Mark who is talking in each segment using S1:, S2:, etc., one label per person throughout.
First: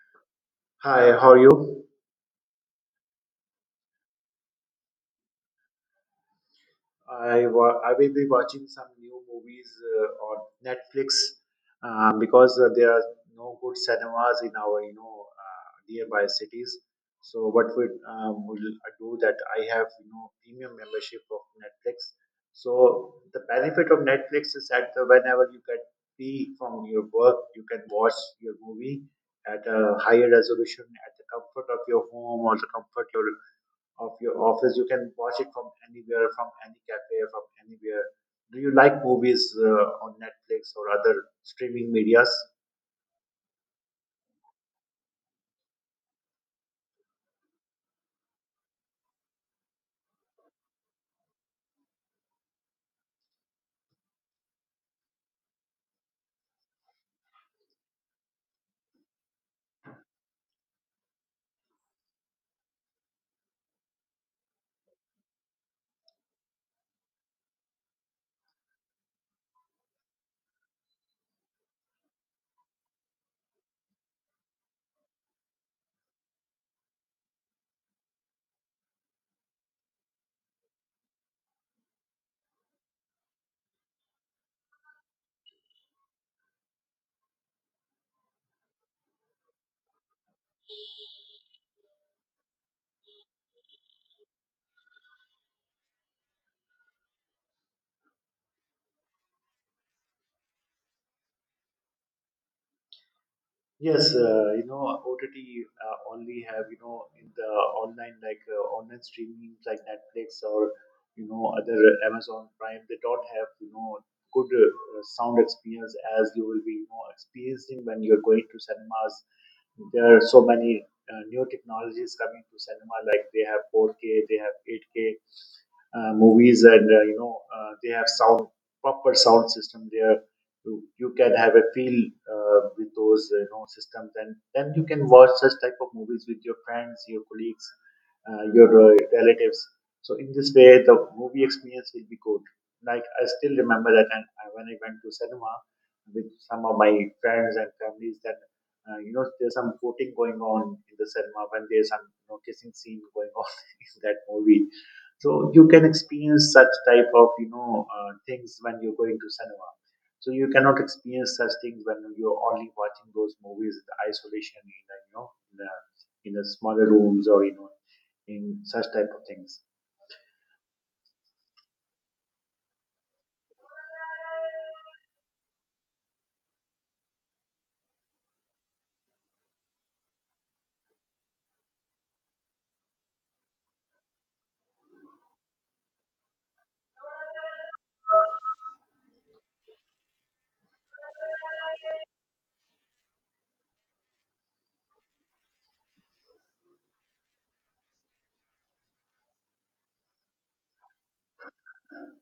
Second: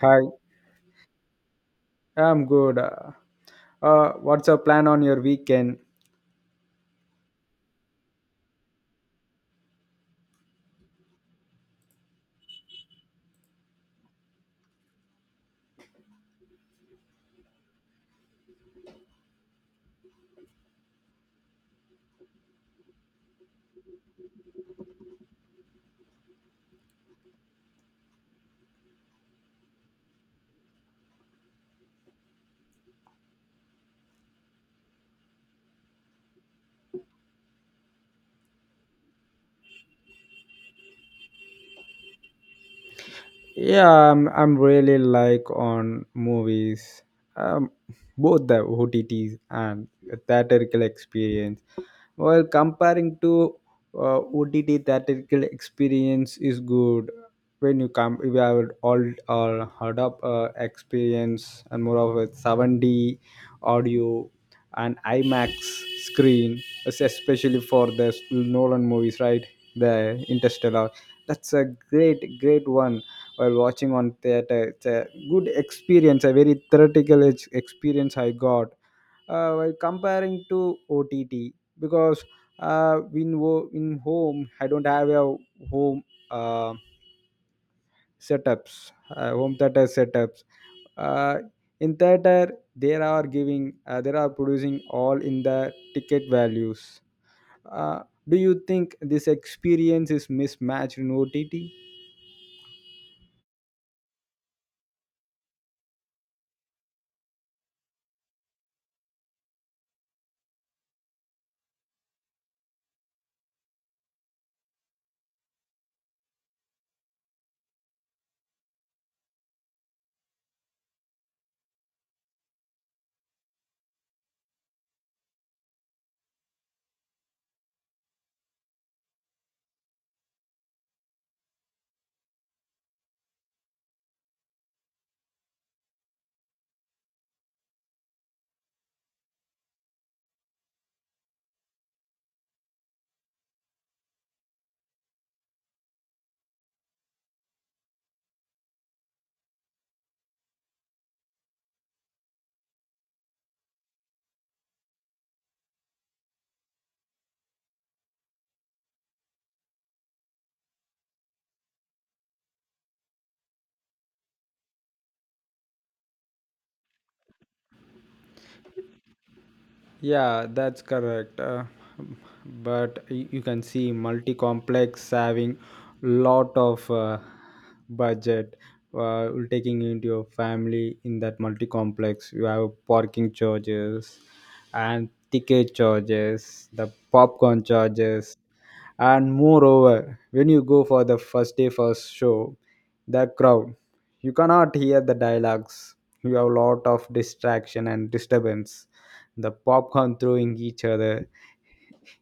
S1: Hi,
S2: Hi, how are you?
S1: I'm good. What's your plan on your weekend?
S2: I will be watching some new movies on Netflix because there are no good cinemas in our nearby cities. So what we will do that I have you know premium membership of Netflix. So the benefit of Netflix is that whenever you get free from your work, you can watch your movie at a higher resolution at the comfort of your home or the comfort your of your office. You can watch it from anywhere, from any cafe, from anywhere. Do you like movies on Netflix or other streaming medias?
S1: Yeah, I'm really like on movies, um, both the OTTs and theatrical experience. Well, comparing to OTT theatrical experience is good when you come we have all heard up experience and more of a 7D audio and IMAX screen, especially for the Nolan movies, right? The Interstellar. That's a great, great one while watching on theater. It's a good experience, a very theoretical experience I got while comparing to OTT because in home I don't have a home uh, setups, home theater setups. Uh, in theater, they are producing all in the ticket values. Uh, do you think this experience is mismatched in OTT?
S2: Yes, you know OTT only have you know in the online like online streaming like Netflix or you know other Amazon Prime. They don't have you know good sound experience as you will be you know experiencing when you're going to cinemas. There are so many new technologies coming to cinema like they have 4K, they have 8K. Movies and they have sound proper sound system there, you can have a feel with those you know systems, and then you can watch such type of movies with your friends, your colleagues, your relatives. So in this way the movie experience will be good. Like, I still remember that when I went to cinema with some of my friends and families, that you know there's some voting going on in the cinema when there's some you know kissing scene going on in that movie. So you can experience such type of things when you're going to cinema. So you cannot experience such things when you're only watching those movies in the isolation, in a, you know, in the, in a smaller rooms or you know in such type of things.
S1: Yeah, that's correct. But you can see multi-complex having lot of budget will taking into your family in that multi-complex. You have parking charges and ticket charges, the popcorn charges, and moreover, when you go for the first day first show, the crowd, you cannot hear the dialogues. You have lot of distraction and disturbance the popcorn throwing each other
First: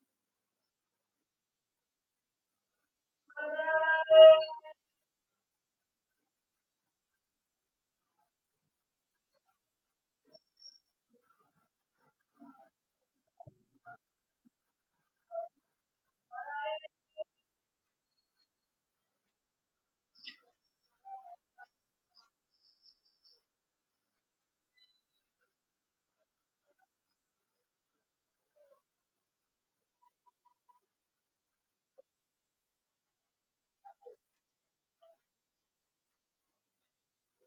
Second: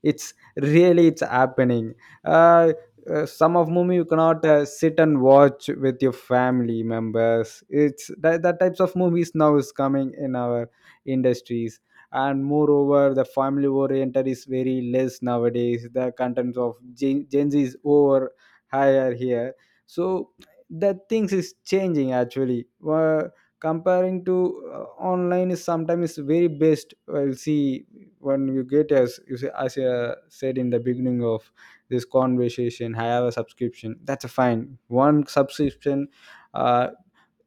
S1: it's really it's happening, uh, some of movie you cannot sit and watch with your family members it's that types of movies now is coming in our industries. And moreover the family oriented is very less nowadays the contents of gen z is over higher here so that things is changing actually. Comparing to online is sometimes very best we'll see when you get as you say, as I said in the beginning of this conversation, I have a subscription. That's a fine. One subscription, uh,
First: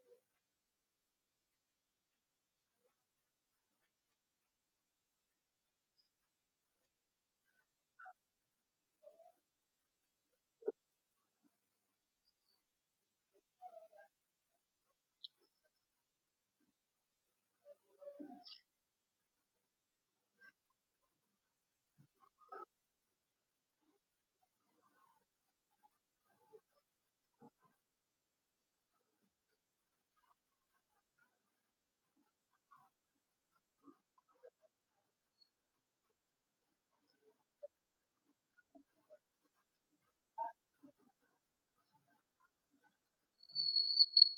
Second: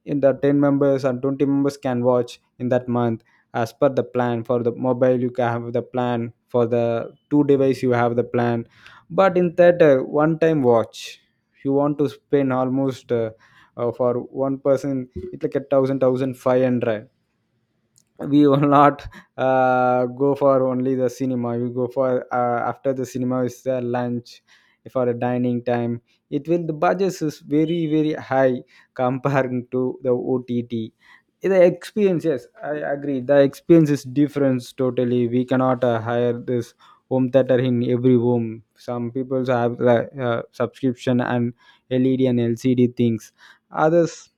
S1: in the 10 members and 20 members can watch in that month as per the plan. For the mobile, you can have the plan. For the two device, you have the plan. But in theater, one time watch, you want to spend almost for one person, it's like 1,000, 1,500. We will not go for only the cinema. We go for after the cinema is the lunch for a dining time it will the budget is very very high comparing to the OTT the experience. Yes, I agree the experience is different totally. We cannot hire this home theater in every home. Some people have the subscription and LED and LCD things others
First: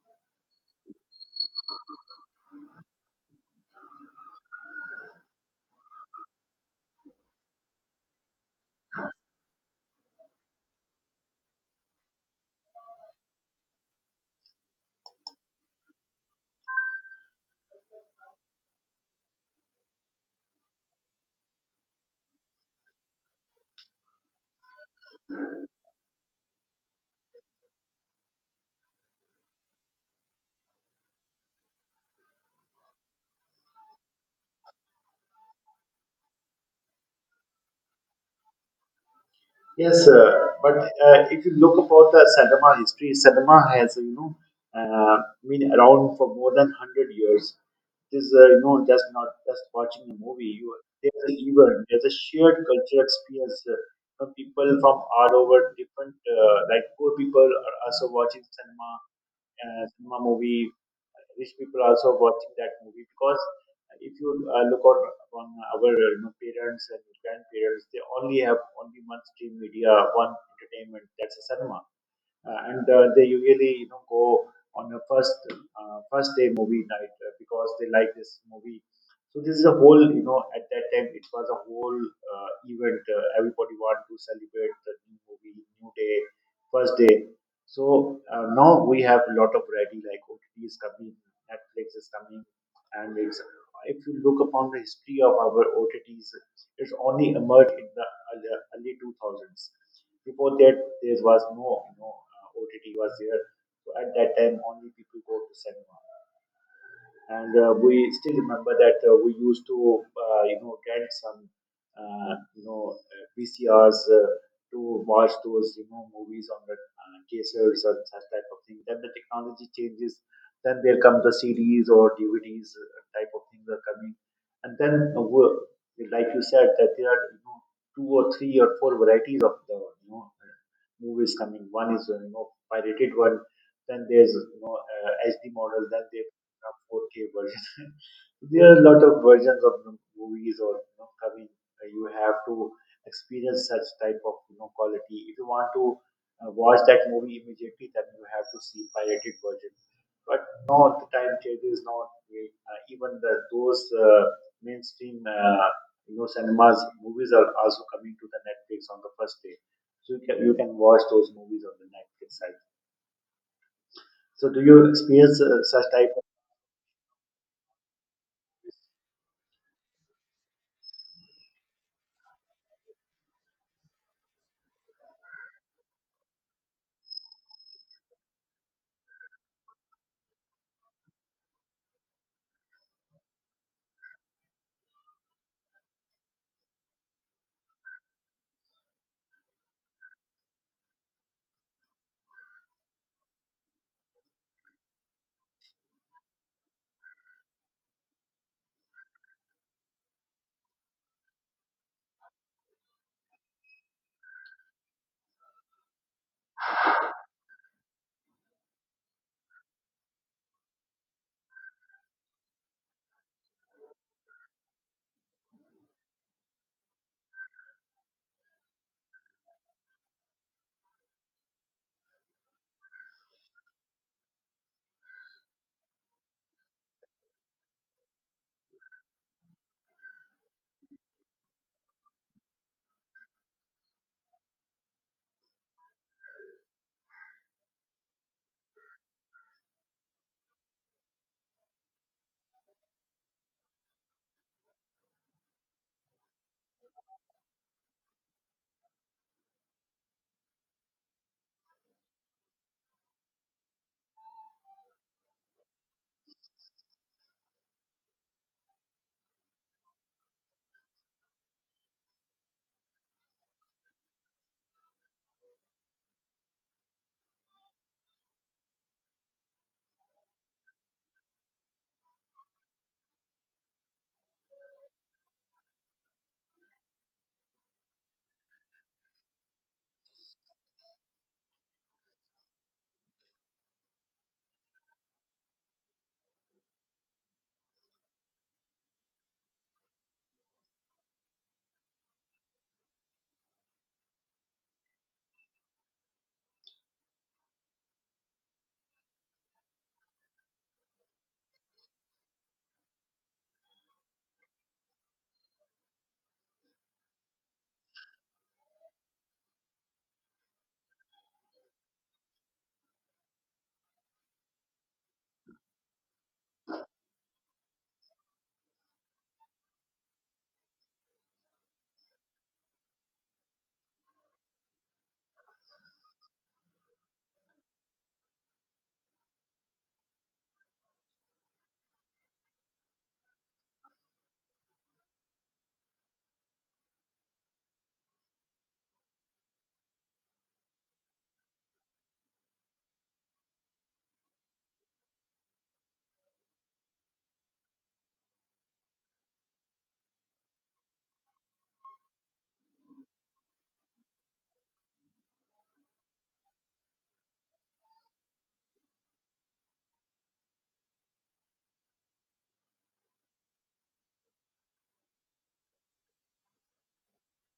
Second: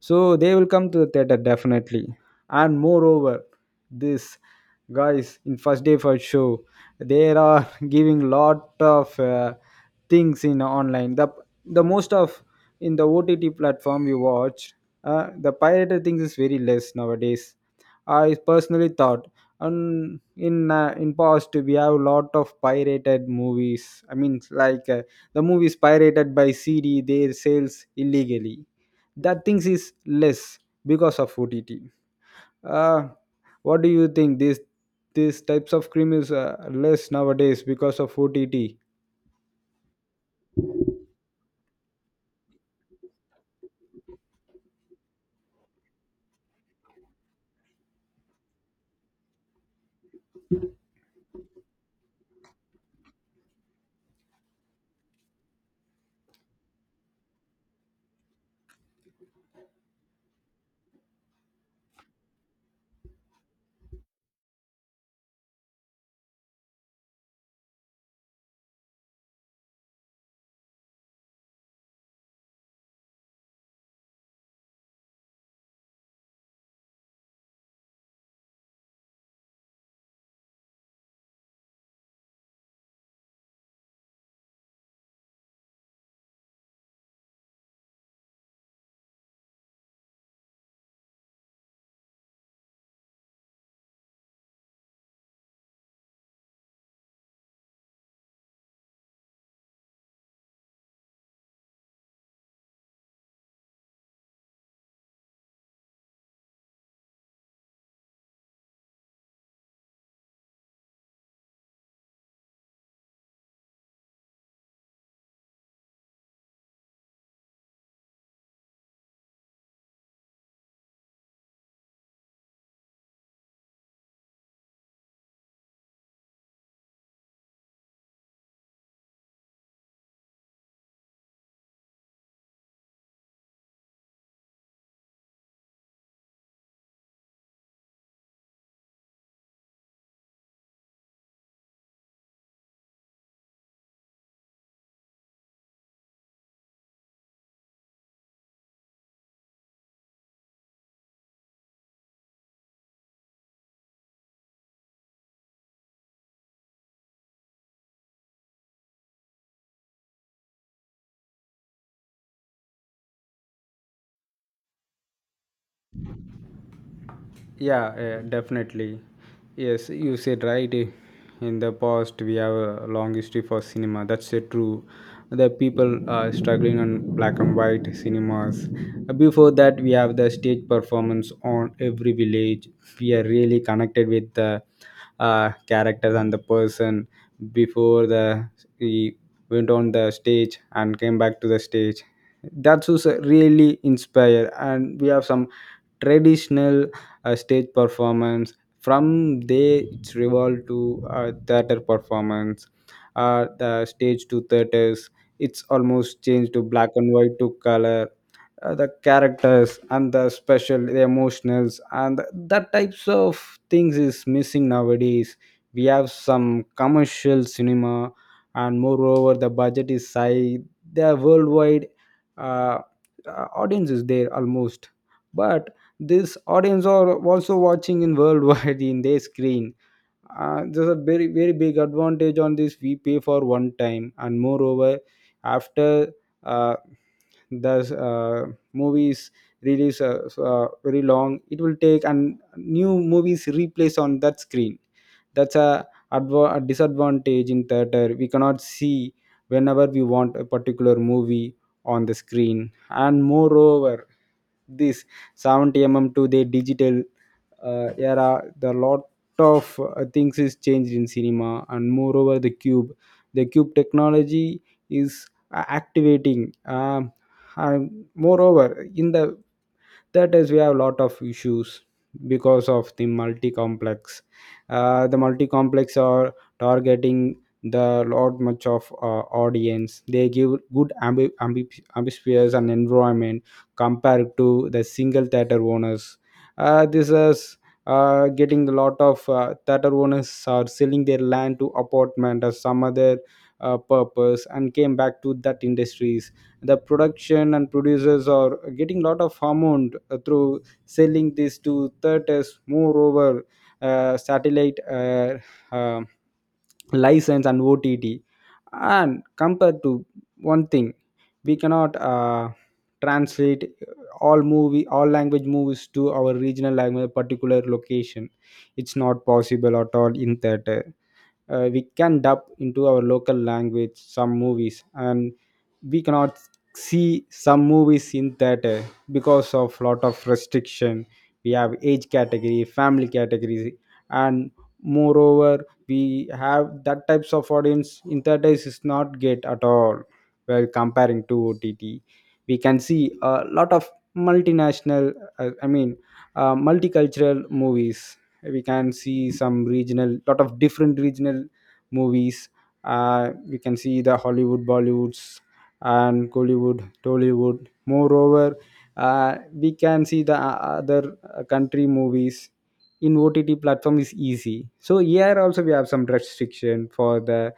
S1: so they will come to the theater definitely. And moreover this guys in first day first show they are giving lot of things in online the most of in the OTT platform you watch the pirated things is very less nowadays. I personally thought. And in past we have a lot of pirated movies, I mean like the movies pirated by CD their sales illegally that things is less because of OTT. Uh, what do you think? These types of cream is less nowadays because of OTT.
S2: Yes, sir. But if you look about the cinema history, cinema has you know uh, been around for more than 100 years. It is you know just not just watching a movie. You, there's an event, there's a shared cultural experience from people from all over different, like poor people are also watching cinema, cinema movie, rich people also watching that movie. Because if you look out on our you know parents and grandparents, they only have only one stream media, one entertainment. That's a cinema, and they usually you know go on a first day movie night because they like this movie. So this is a whole, you know, at that time it was a whole event. Everybody wanted to celebrate the new movie, new day, first day. So now we have a lot of variety like OTT is coming, Netflix is coming, and it's, if you look upon the history of our OTTs, it's only emerged in the early 2000s. Before that, there was no, you know, OTT was there. So at that time, only people go to cinema. And we still remember that we used to you know get some VCRs to watch those you know movies on the cassettes and such type of thing. Then the technology changes. Then there come the CDs or DVDs type of things are coming, and then like you said that there are you know two or three or four varieties of the movies coming. One is you know pirated one. Then there's you know HD models. Then there 4K version. There are a lot of versions of you know movies or you know coming. You have to experience such type of you know quality. If you want to watch that movie immediately, then you have to see pirated version. But no, the time changes. Not even the those mainstream you know cinemas movies are also coming to the Netflix on the first day, so you can, you can watch those movies on the Netflix site. So do you experience such type.
S1: Yeah, yeah, definitely. Yes, you said right. In the past, we have a long history for cinema. That's true. The people are struggling on black and white cinemas. Before that, we have the stage performance on every village. We are really connected with the characters and the person before the he went on the stage and came back to the stage. That's was really inspire and we have some traditional stage performance. From there it's revolved to theater performance, the stage to theaters. It's almost changed to black and white to color. The characters and the special the emotionals and that types of things is missing nowadays. We have some commercial cinema and moreover the budget is high the worldwide uh, audience is there almost. But this audience are also watching in worldwide in their screen. There's a very very big advantage on this we pay for one time and moreover after uh, the movies release very long it will take and new movies replace on that screen. That's a disadvantage in theater. We cannot see whenever we want a particular movie on the screen. And moreover this 70 mm to the digital era the lot of things is changed in cinema. And moreover the cube technology is activating, and moreover in the that is we have a lot of issues because of the multi complex. The multi complex are targeting the lot much of audience. They give good ambispheres and environment compared to the single theater owners. This is getting a lot of theater owners are selling their land to apartment or some other purpose and came back to that industries. The production and producers are getting a lot of amount through selling this to theaters. Moreover satellite uh, license and OTT and compared to one thing we cannot translate all movie all language movies to our regional language particular location. It's not possible at all in theater. We can dub into our local language some movies and we cannot see some movies in theater because of lot of restriction. We have age category family category and moreover we have that types of audience in theaters is not get at all while comparing to OTT. We can see a lot of multinational, I mean multicultural movies. We can see some regional lot of different regional movies. We can see the Hollywood Bollywoods and Kollywood, Tollywood. Moreover, we can see the other country movies in OTT platform is easy. So here also we have some restriction for the,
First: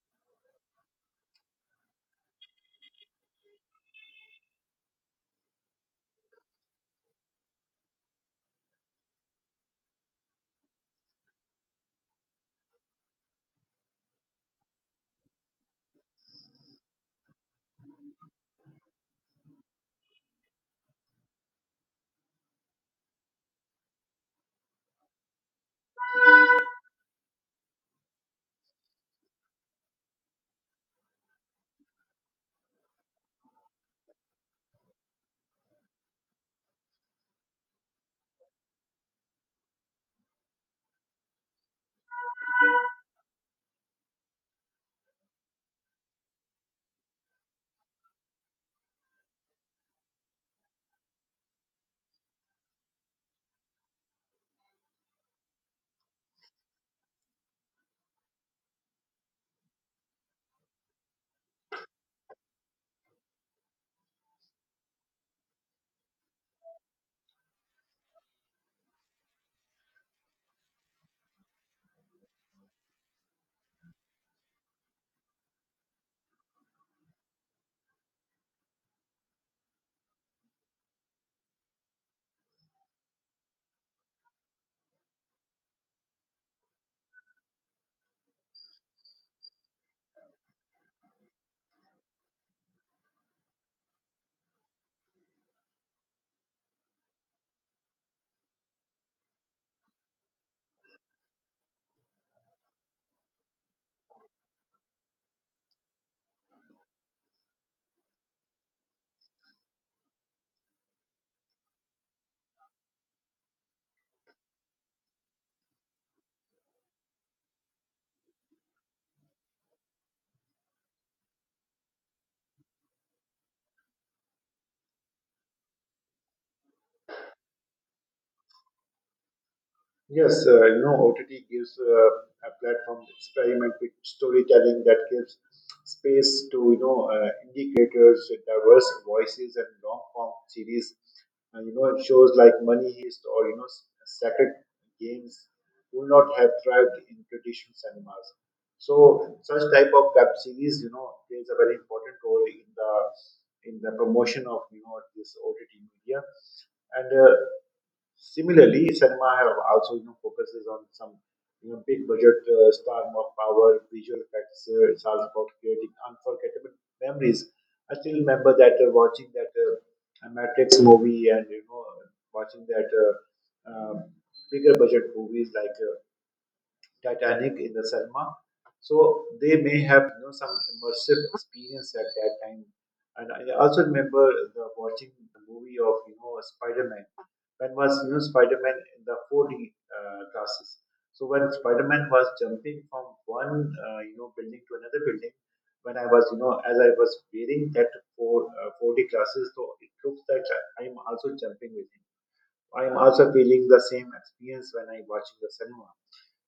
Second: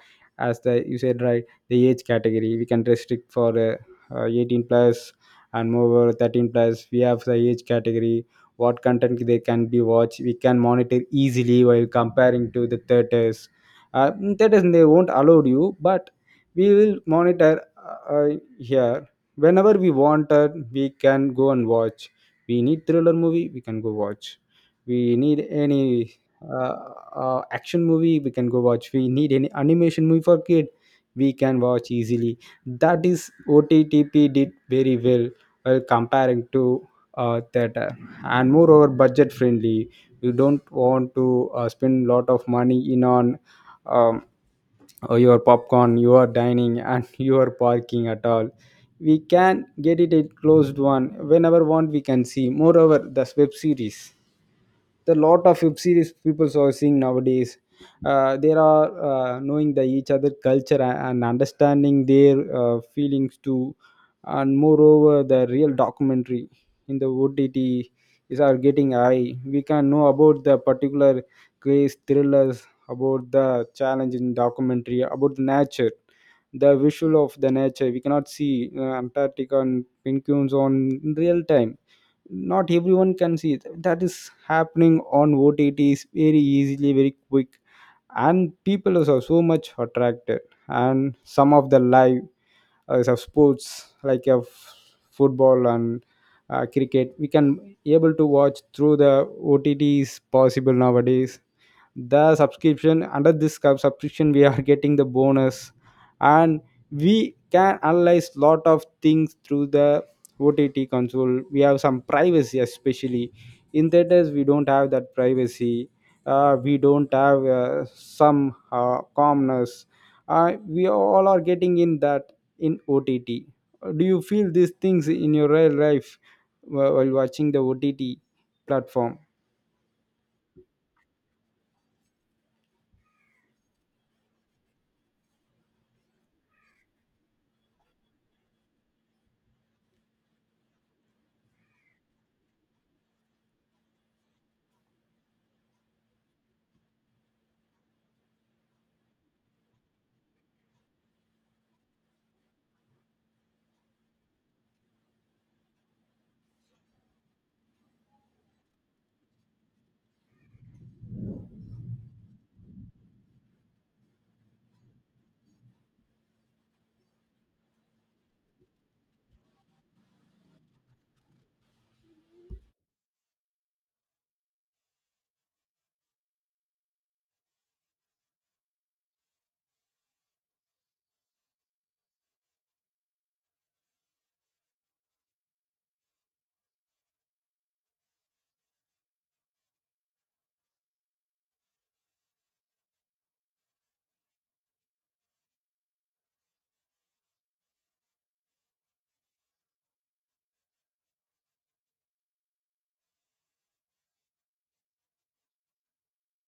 S1: as the you said right, the age category we can restrict for 18 plus and moreover 13 plus we have the age category what content they can be watched we can monitor easily while comparing to the theaters. In theaters they won't allow you but we will monitor here whenever we wanted we can go and watch. We need thriller movie we can go watch. We need any uh, action movie we can go watch. We need any animation movie for kid we can watch easily. That is ottp did very well while comparing to theater. And moreover budget friendly you don't want to spend lot of money in on um, your popcorn your dining and your parking at all. We can get it a closed one whenever want we can see moreover the web series the lot of web series people are seeing nowadays. They are knowing the each other culture and understanding their feelings too. And moreover the real documentary in the OTT is are getting high. We can know about the particular case thrillers about the challenge in documentary about the nature. The visual of the nature we cannot see Antarctica and penguins on in real time. Not everyone can see it. That is happening on OTTs very easily very quick and people is are so so much attracted. And some of the live is of sports like of football and cricket we can able to watch through the OTTs possible nowadays. The subscription under this subscription we are getting the bonus. And we can analyze lot of things through the OTT console. We have some privacy especially in theaters we don't have that privacy. We don't have some calmness we all are getting in that in OTT. Do you feel these things in your real life while watching the OTT platform?
S2: Yes, you know, OTT gives a platform to experiment with storytelling that gives space to you know indie diverse voices, and long form series. You know, shows like Money Heist or you know Sacred Games would not have thrived in traditional cinemas. So such type of web series, you know, plays a very important role in the promotion of you know this OTT media. And similarly, cinema have also you know focuses on some you know big budget star more power visual effects. It's all about creating unforgettable memories. I still remember that watching that Matrix movie and you know watching that bigger budget movies like. Titanic in the cinema. So they may have you know some immersive experience at that time. And I also remember the watching the movie of you know Spider Man. When was you know Spider Man in the 4D glasses? So when Spider Man was jumping from one you know building to another building, when I was you know, as I was wearing that 4 uh, 4D glasses, so it looks like I am also jumping with him. I am also feeling the same experience when I watching the cinema.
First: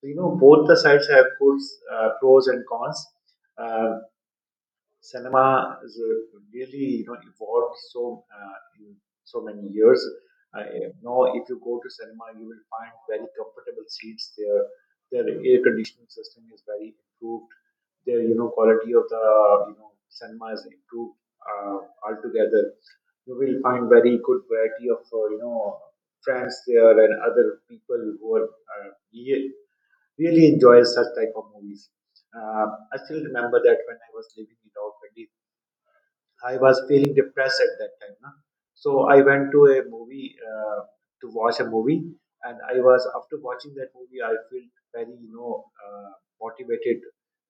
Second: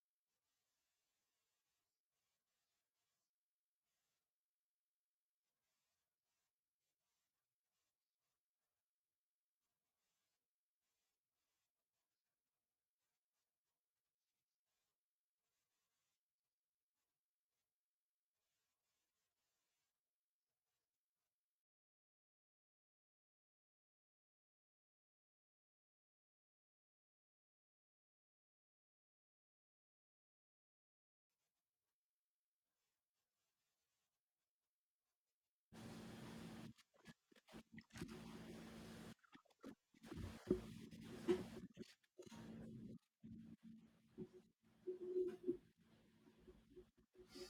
S2: So, you know, both the sides have good pros and cons. uh, Cinema is really you know evolved so in so many years. I, now if you go to cinema, you will find very comfortable seats there. Their air conditioning system is very improved. Their you know quality of the you know cinema is improved uh, altogether. You will find very good variety of you know friends there, and other people who are really enjoy such type of movies. Uh, I still remember that when I was living in Auckland, I was feeling depressed at that time. Na? So I went to a movie to watch a movie, and I was, after watching that movie, I felt very you know motivated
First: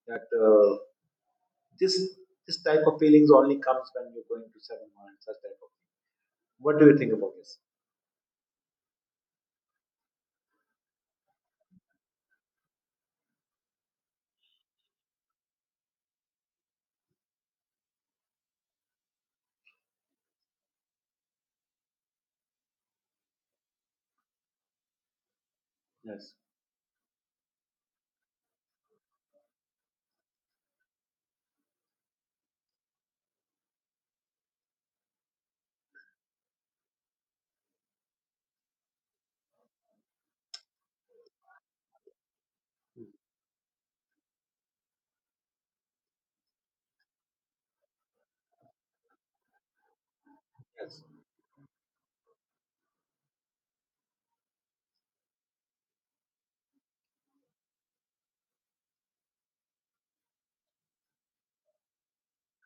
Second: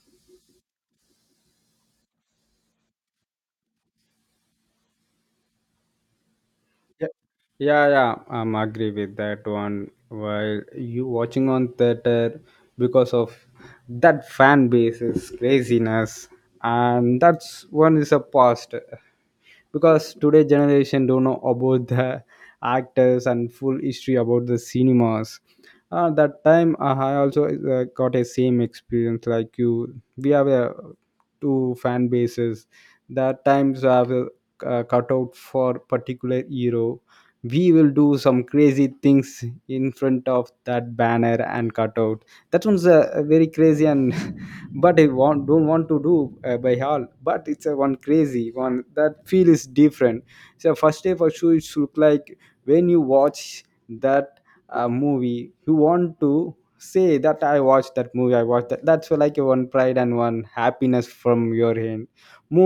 S2: that this, this type of feelings only comes when you're going to cinema and such type of. What do you
S1: Yeah,
S2: think about this?
S1: yeah, yeah. I'm agree with that one. While you watching on theater because of that fan base is craziness, and that's one is a past because today generation don't know about the actors and full history about the cinemas.
S2: Yes.
S1: That time I also got a same experience like you. We have a two fan bases that times I will cut out for particular hero. We will do some crazy things in front of that banner and cutout. That one's
S2: Mm.
S1: a very crazy and but I want don't want to do by all. But it's a one crazy one. That feel is different. So
S2: Yes.
S1: first day for sure it should look like when you watch that movie, you want to say that I watched that movie. I watched that. That's like one pride and one happiness from your end.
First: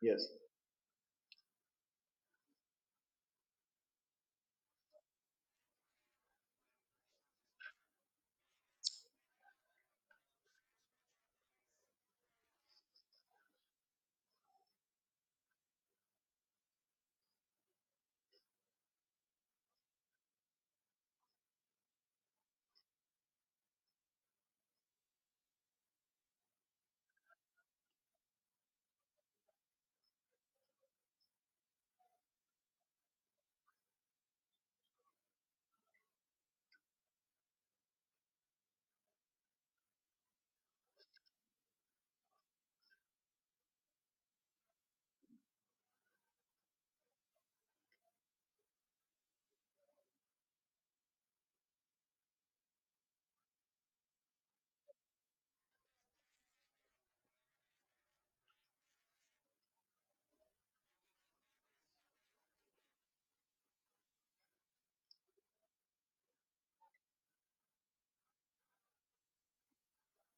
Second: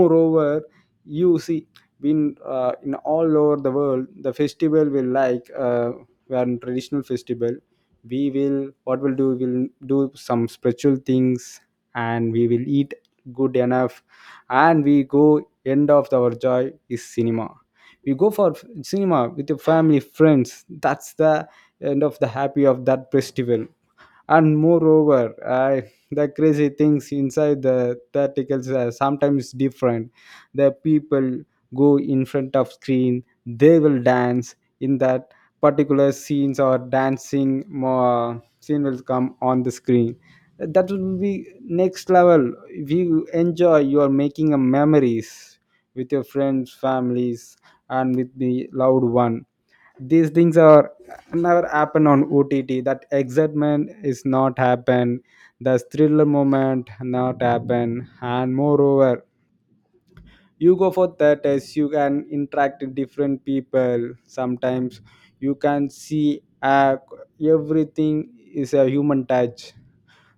S2: Yes.
S1: you see, in all over the world, the festival will like, when traditional festival, we will, what we'll do some spiritual things, and we will eat good enough. And we go, end of our joy is cinema. We go for cinema with your family friends. That's the end of the happy of that festival. And moreover, the crazy things inside the theatricals are sometimes different. The people go in front of screen, they will dance in that particular scenes, or dancing more scene will come on the screen. That will be next level. If you enjoy, you are making a memories with your friends families and with the loved one. These things are never happen on OTT. That excitement is not happen. The thriller moment not happen. And moreover, you go for theaters. You can interact with different people. Sometimes you can see, everything is a human touch.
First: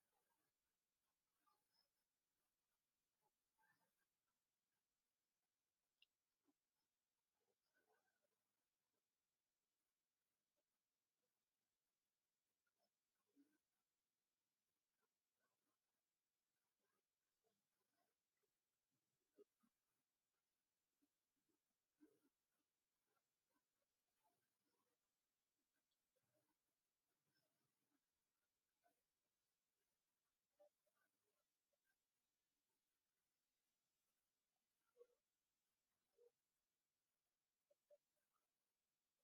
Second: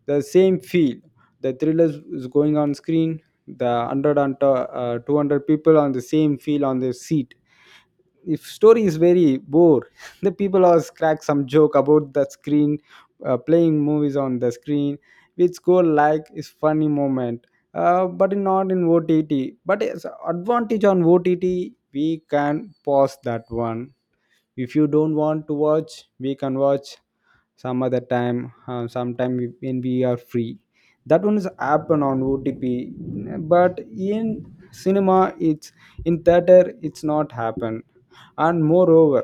S1: The same feel. The thriller is going on screen. The 100 and 200 people on the same feel on the seat, if story is very bore, the people always crack some joke about the screen, playing movies on the screen, which go like is funny moment. But not in ott. But it's advantage on ott. We can pause that one. If you don't want to watch, we can watch some other time, sometime when we are free. That one is happen on otp. But in cinema it's, in theater it's not happen. And moreover,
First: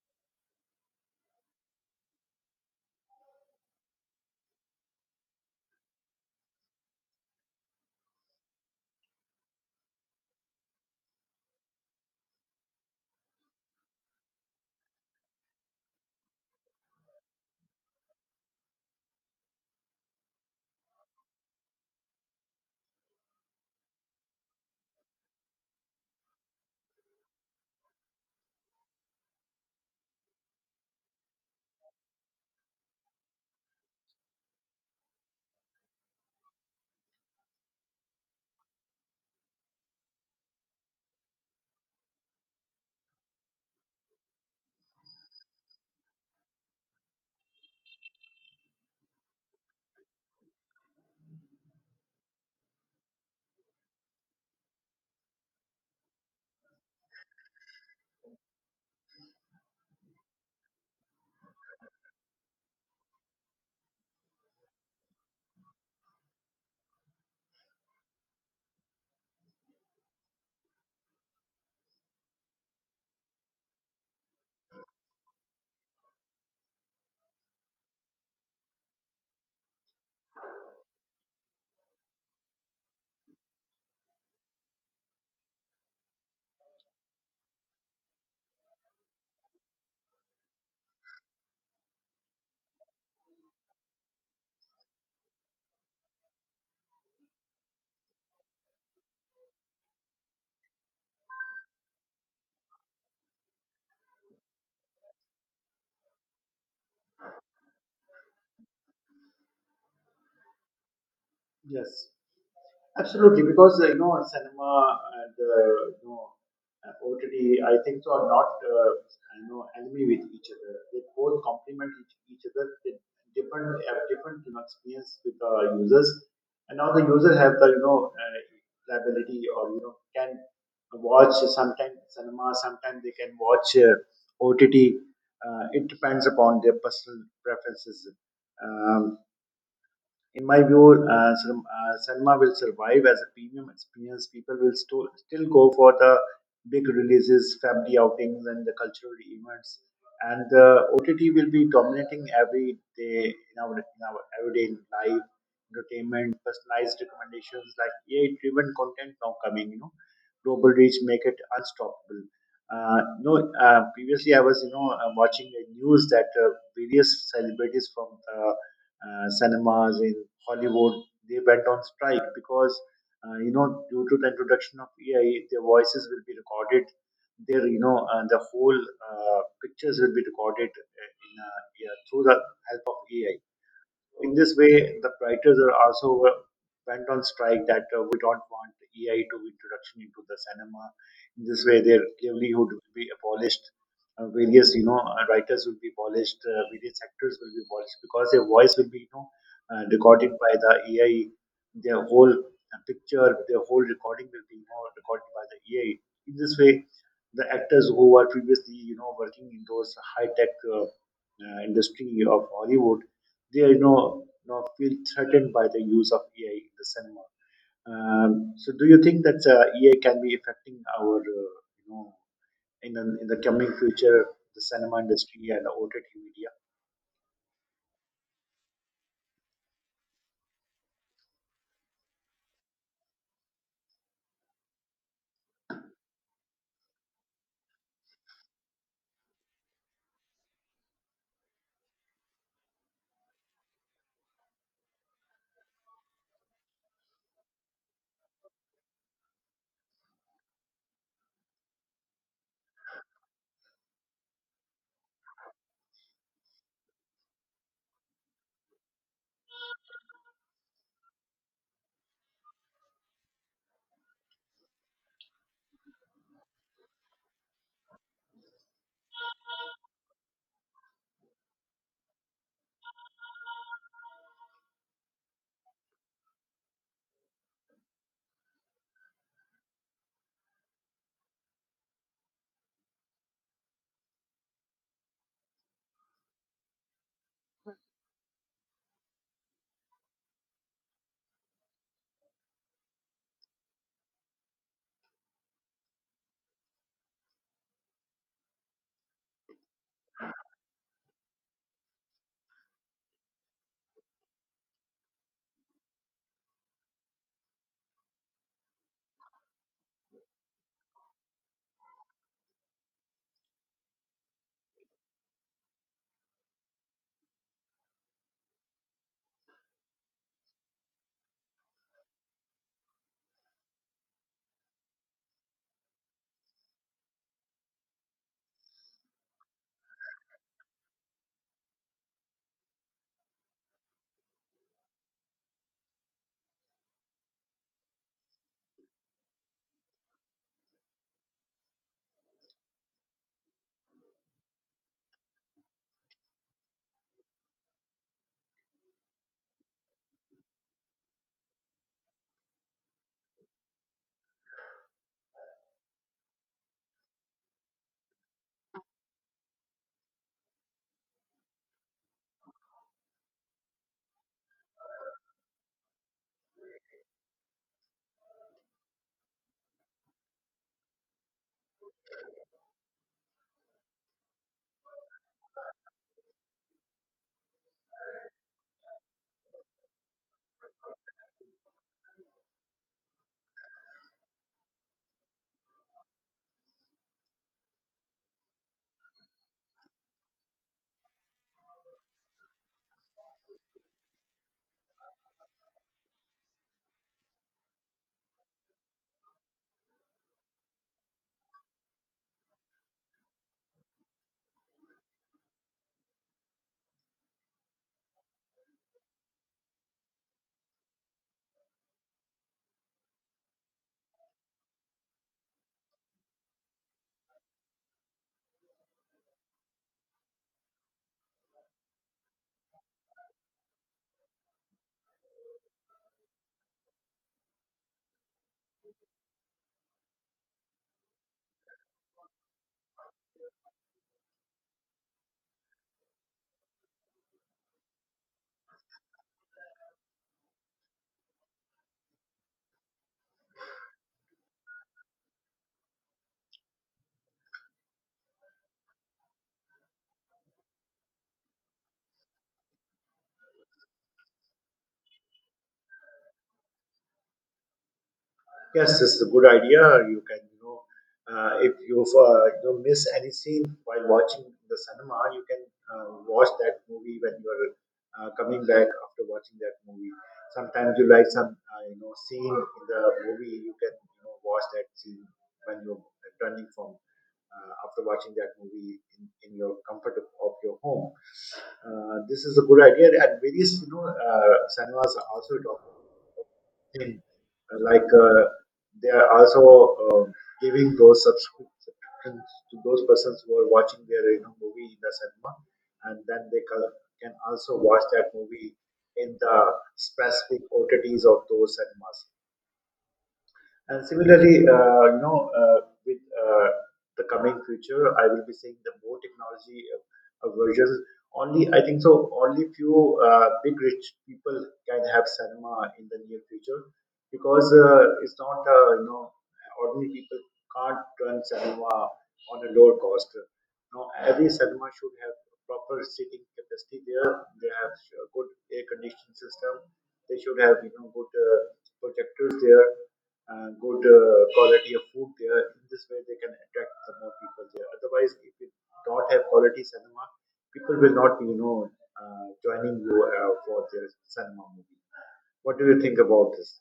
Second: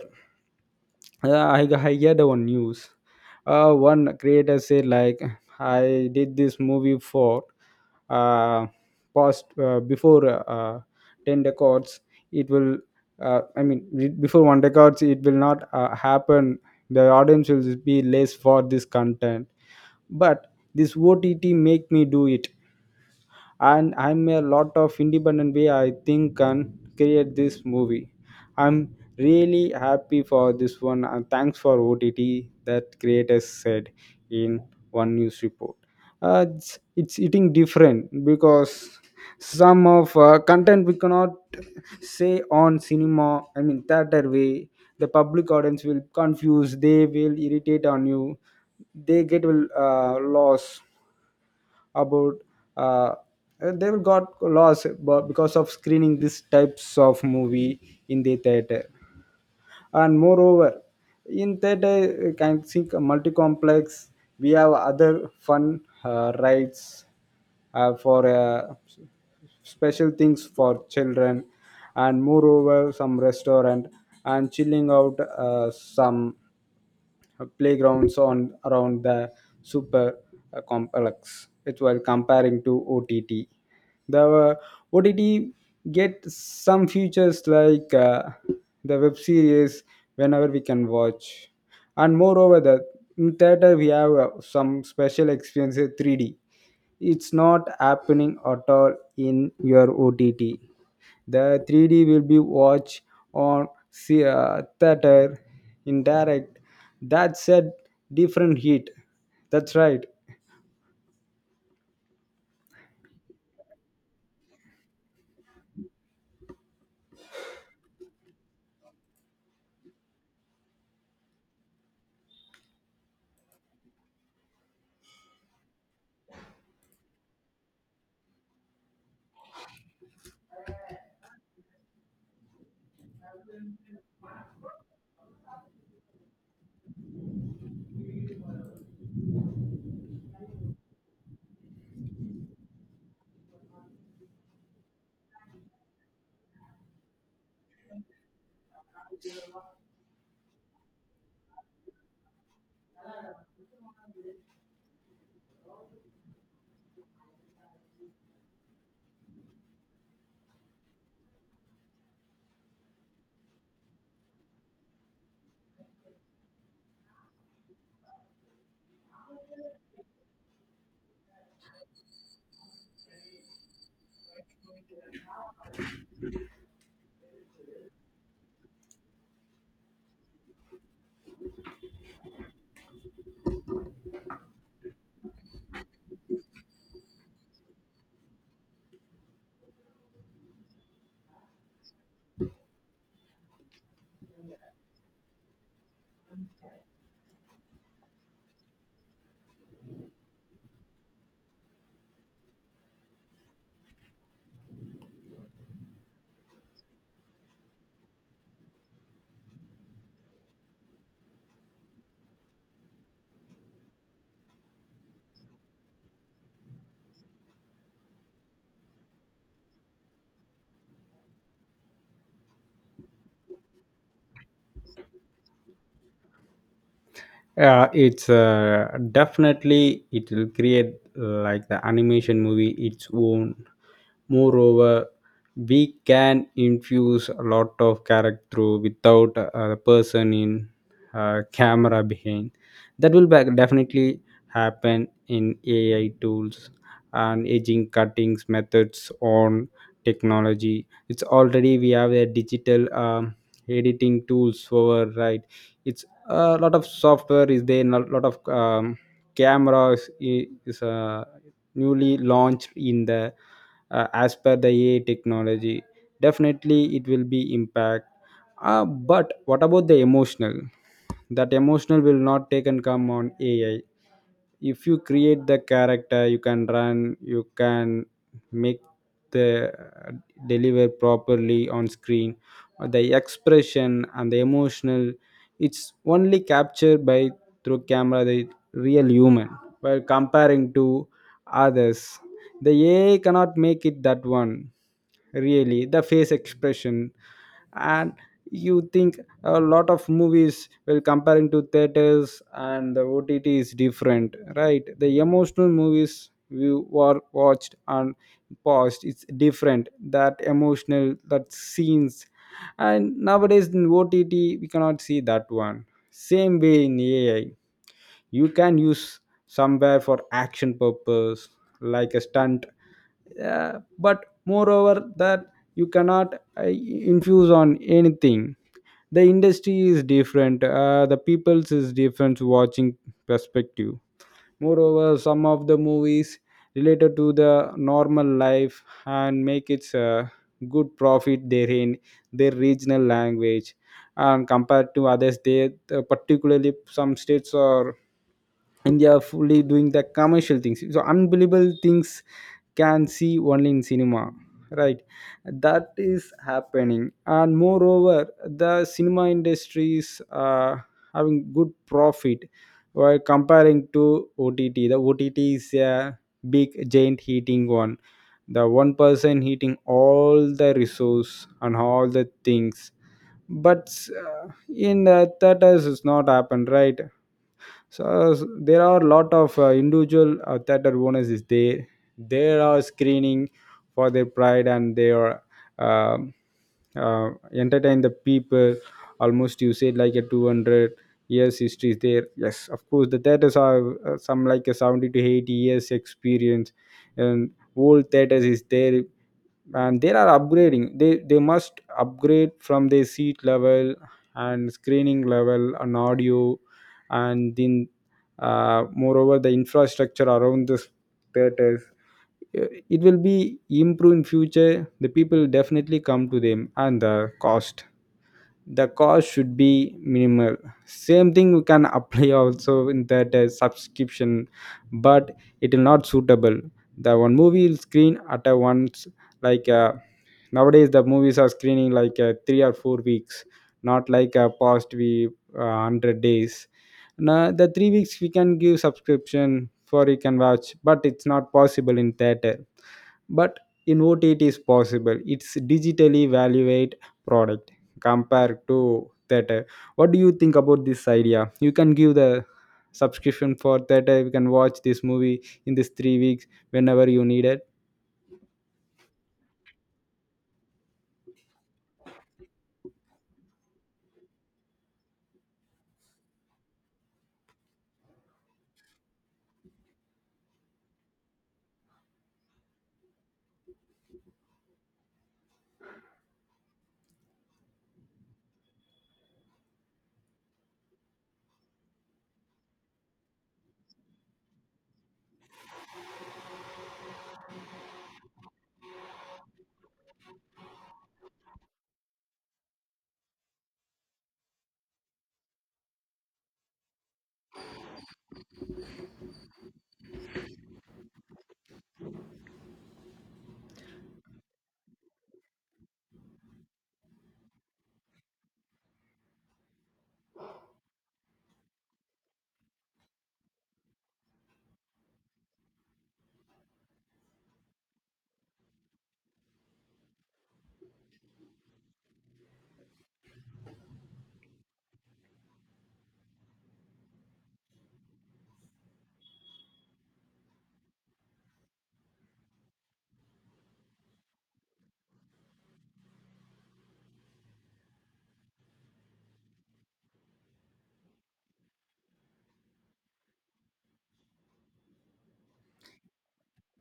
S1: yeah, I hear the one news. One creator said like, I did this movie for uh, past, before, ten records. It will, I mean, before one records, it will not happen. The audience will be less for this content. But this OTT make me do it, and I'm a lot of independent way, I think, can create this movie. I'm really happy for this one, and thanks for ott, that creators said in one news report. It's eating different, because some of content we cannot say on cinema, I mean theater way. The public audience will confuse, they will irritate on you. They get will lost about, uh, and they will got lost because of screening these types of movie in the theater. And moreover, in theater you can think a multi-complex. We have other fun rides for special things for children. And moreover some restaurant, and chilling out, some playgrounds on around the super complex. It was comparing to ott. The ott get some features like, the web series, whenever we can watch. And moreover, the, in theater we have some special experiences 3D. It's not happening at all in your ott. The 3D will be watched on theater in direct. That's a different heat. That's right.
S2: Yes. Absolutely, because you know cinema and OTT, I think so are not you know enemy with each other. They both complement each other. They different have different you know experience with the users, and now the user have the you know ability or you know can watch sometimes cinema, sometimes they can watch OTT. It depends upon their personal preferences. Um, in my view, cinema will survive as a premium experience. People will still go for the big releases, family outings, and the cultural events. And OTT will be dominating every day in our everyday life, entertainment, personalized recommendations like AI-driven content now coming. You know, global reach make it unstoppable. Uh, no. Know, previously I was you know watching the news that various celebrities from cinemas in Hollywood, they went on strike because, you know, due to the introduction of AI, their voices will be recorded. Their, you know, the whole pictures will be recorded yeah, through the help of AI. In this way, the writers are also went on strike that we don't want AI to introduction into the cinema. In this way, their livelihood will be abolished. Various, you know, writers will be abolished. Various actors will be abolished because their voice will be, you know, recorded by the AI. Their whole picture, their whole recording will be, you know, recorded by the AI. In this way, the actors who were previously, you know, working in those high tech industry of Hollywood, they are you know feel threatened by the use of AI in the cinema. So, do you think that AI can be affecting our, you know, in the coming future, the cinema industry and the OTT media?
S1: Yeah, it's, definitely it will create like the animation movie its own. Moreover, we can infuse a lot of character through without a person in camera behind. That will back definitely happen in ai tools. And aging cuttings methods on technology, it's already we have a digital editing tools for, right? It's a lot of software is there, a lot of cameras is newly launched in the, as per the ai technology. Definitely it will be impact. But what about the emotional? That emotional will not take and come on ai. If you create the character, you can run, you can make the deliver properly on screen, the expression and the emotional. It's only captured by through camera, the real human. While comparing to others, the ai cannot make it that one. Really, the face expression. And you think a lot of movies, well comparing to theaters and the ott is different, right? The emotional movies we were watched and paused, it's different, that emotional, that scenes. And nowadays in ott we cannot see that one. Same way in ai, you can use somewhere for action purpose, like a stunt, uh, but moreover that, you cannot infuse on anything. The industry is different, the people's is different, watching perspective. Moreover, some of the movies related to the normal life and make its good profit therein their regional language. And compared to others, they, particularly some states are, and they are fully doing the commercial things, so unbelievable things can see only in cinema, right? That is happening. And moreover, the cinema industry is having good profit while comparing to ott. The ott is a big giant heating one, the one person heating all the resource and all the things. But uh, in the theaters, it's not happened, right? So there are a lot of individual theater owners is there. There are screening for their pride, and they are um entertain the people. Almost you said like a 200 years history is there, yes of course. The theaters are, some like a 70 to 80 years experience, and old theaters is there. And they are upgrading, they must upgrade from their seat level and screening level and audio. And then moreover the infrastructure around the theaters, Uh, it will be improved in future. The people definitely come to them. And the cost, the cost should be minimal. Same thing we can apply also in that subscription. But it will not suitable. The one movie will screen at a once, like nowadays the movies are screening like, 3 or 4 weeks, not like past we 100 days. Now the 3 weeks we can give subscription for, you can watch, but it's not possible in theater. But in what it is possible, it's digitally evaluate product compared to theater. What do you think about this idea? You can give the subscription for theater, you can watch this movie in this 3 weeks whenever you need it.
S2: Yes, this is a good idea. You can, you know, if you you know miss any scene while watching the cinema, you can watch that movie when you are coming back after watching that movie. Sometimes you like some, you know, scene in the movie. You can, you know, watch that scene when you're returning from, after watching that movie in your comfort of your home. This is a good idea, and various, you know, cinemas are also talking thing. Like they are also um giving those subscriptions to those persons who are watching their you know movie in the cinema, and then they can also watch that movie in the specific OTTs of those cinemas. And similarly, you know, with the coming future, I will be seeing the more technology versions. Only I think so. Only few big rich people can have cinema in the near future, because it's not you know ordinary people can't run cinema on a lower cost. Now, every cinema should have proper seating capacity there. They have a good air conditioning system. They should have you know good projectors there, good quality of food there. In this way, they can attract the more people there. Otherwise, if you don't have quality cinema, people will not you know joining you for their cinema movie. What do you think about this?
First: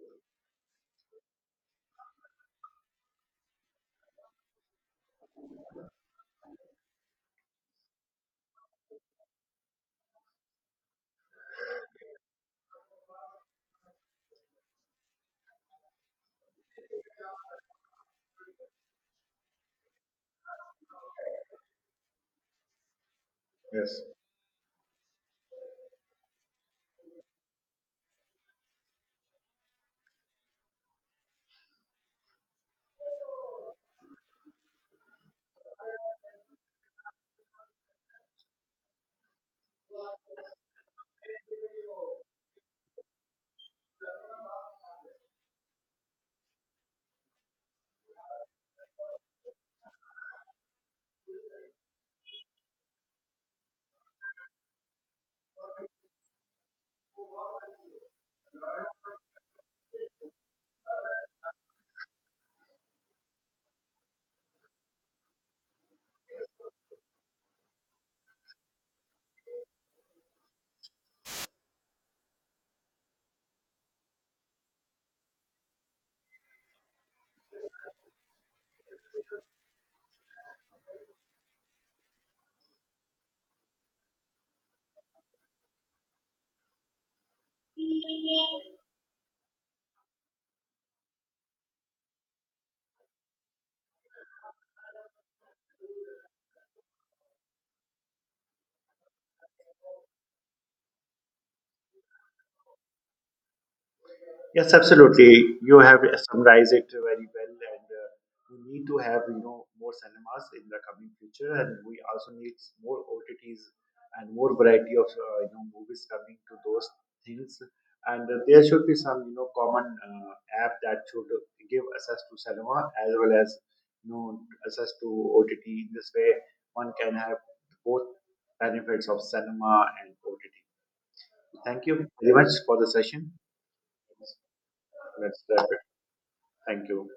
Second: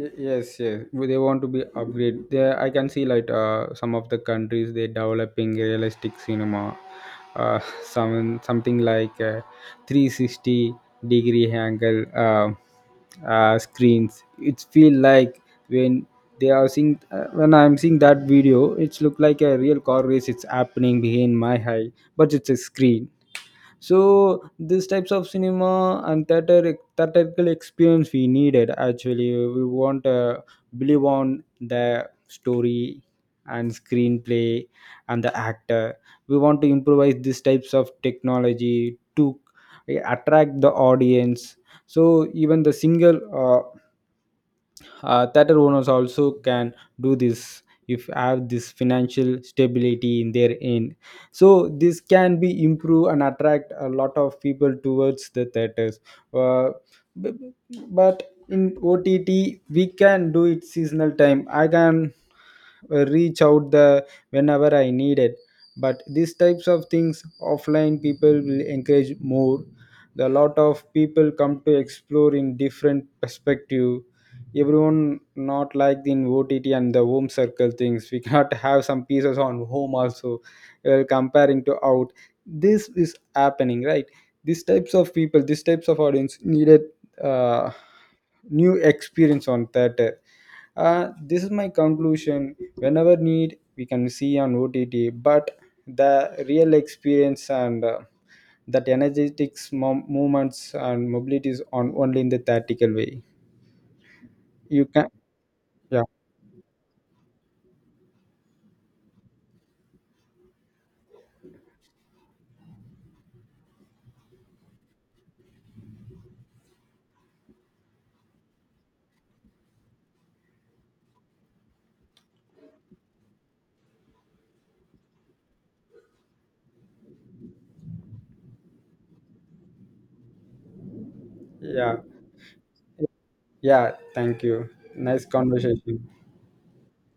S1: Yes, yes. Well, they want to be upgrade there. I can see like, some of the countries they developing realistic cinema, uh, something like 360-degree angle, uh, screens. It feel like when they are seeing, when I'm seeing that video, it's look like a real car race, it's happening behind my eye, but it's a screen.
S2: Yes.
S1: So these types of cinema and theater theatrical experience we needed. Actually, we want to believe on the story and screenplay and the actor. We want to improvise these types of technology to attract the audience. So even the single theater owners also can do this, if have this financial stability in their end. So this can be improve and attract a lot of people towards the theaters. uh, but in ott, we can do it seasonal time. I can reach out the whenever I need it. But these types of things offline, people will encourage more. The lot of people come to explore in different perspective. Everyone not like the ott and the home circle things. We cannot have some pieces on home also, comparing to out. This is happening, right? These types of people, these types of audience needed uh, new experience on theater. This is my conclusion. Whenever need we can see on ott, but the real experience and that energetics movements and mobilities on only in the theatrical way.
S2: Yes,
S1: You can,
S2: absolutely. You have
S1: yeah,
S2: summarized it very well, and we need to have you know more cinemas in the coming future, and we also need more OTTs and more variety of you know movies coming to those things. And there should be some you know common app that should give access to cinema as well as you know access to OTT. In this way, one can have both benefits of cinema and OTT. Thank
S1: yeah,
S2: you very much for the session.
S1: yeah. Thank you. Nice
S2: Let's wrap it.
S1: conversation.
S2: Thank you.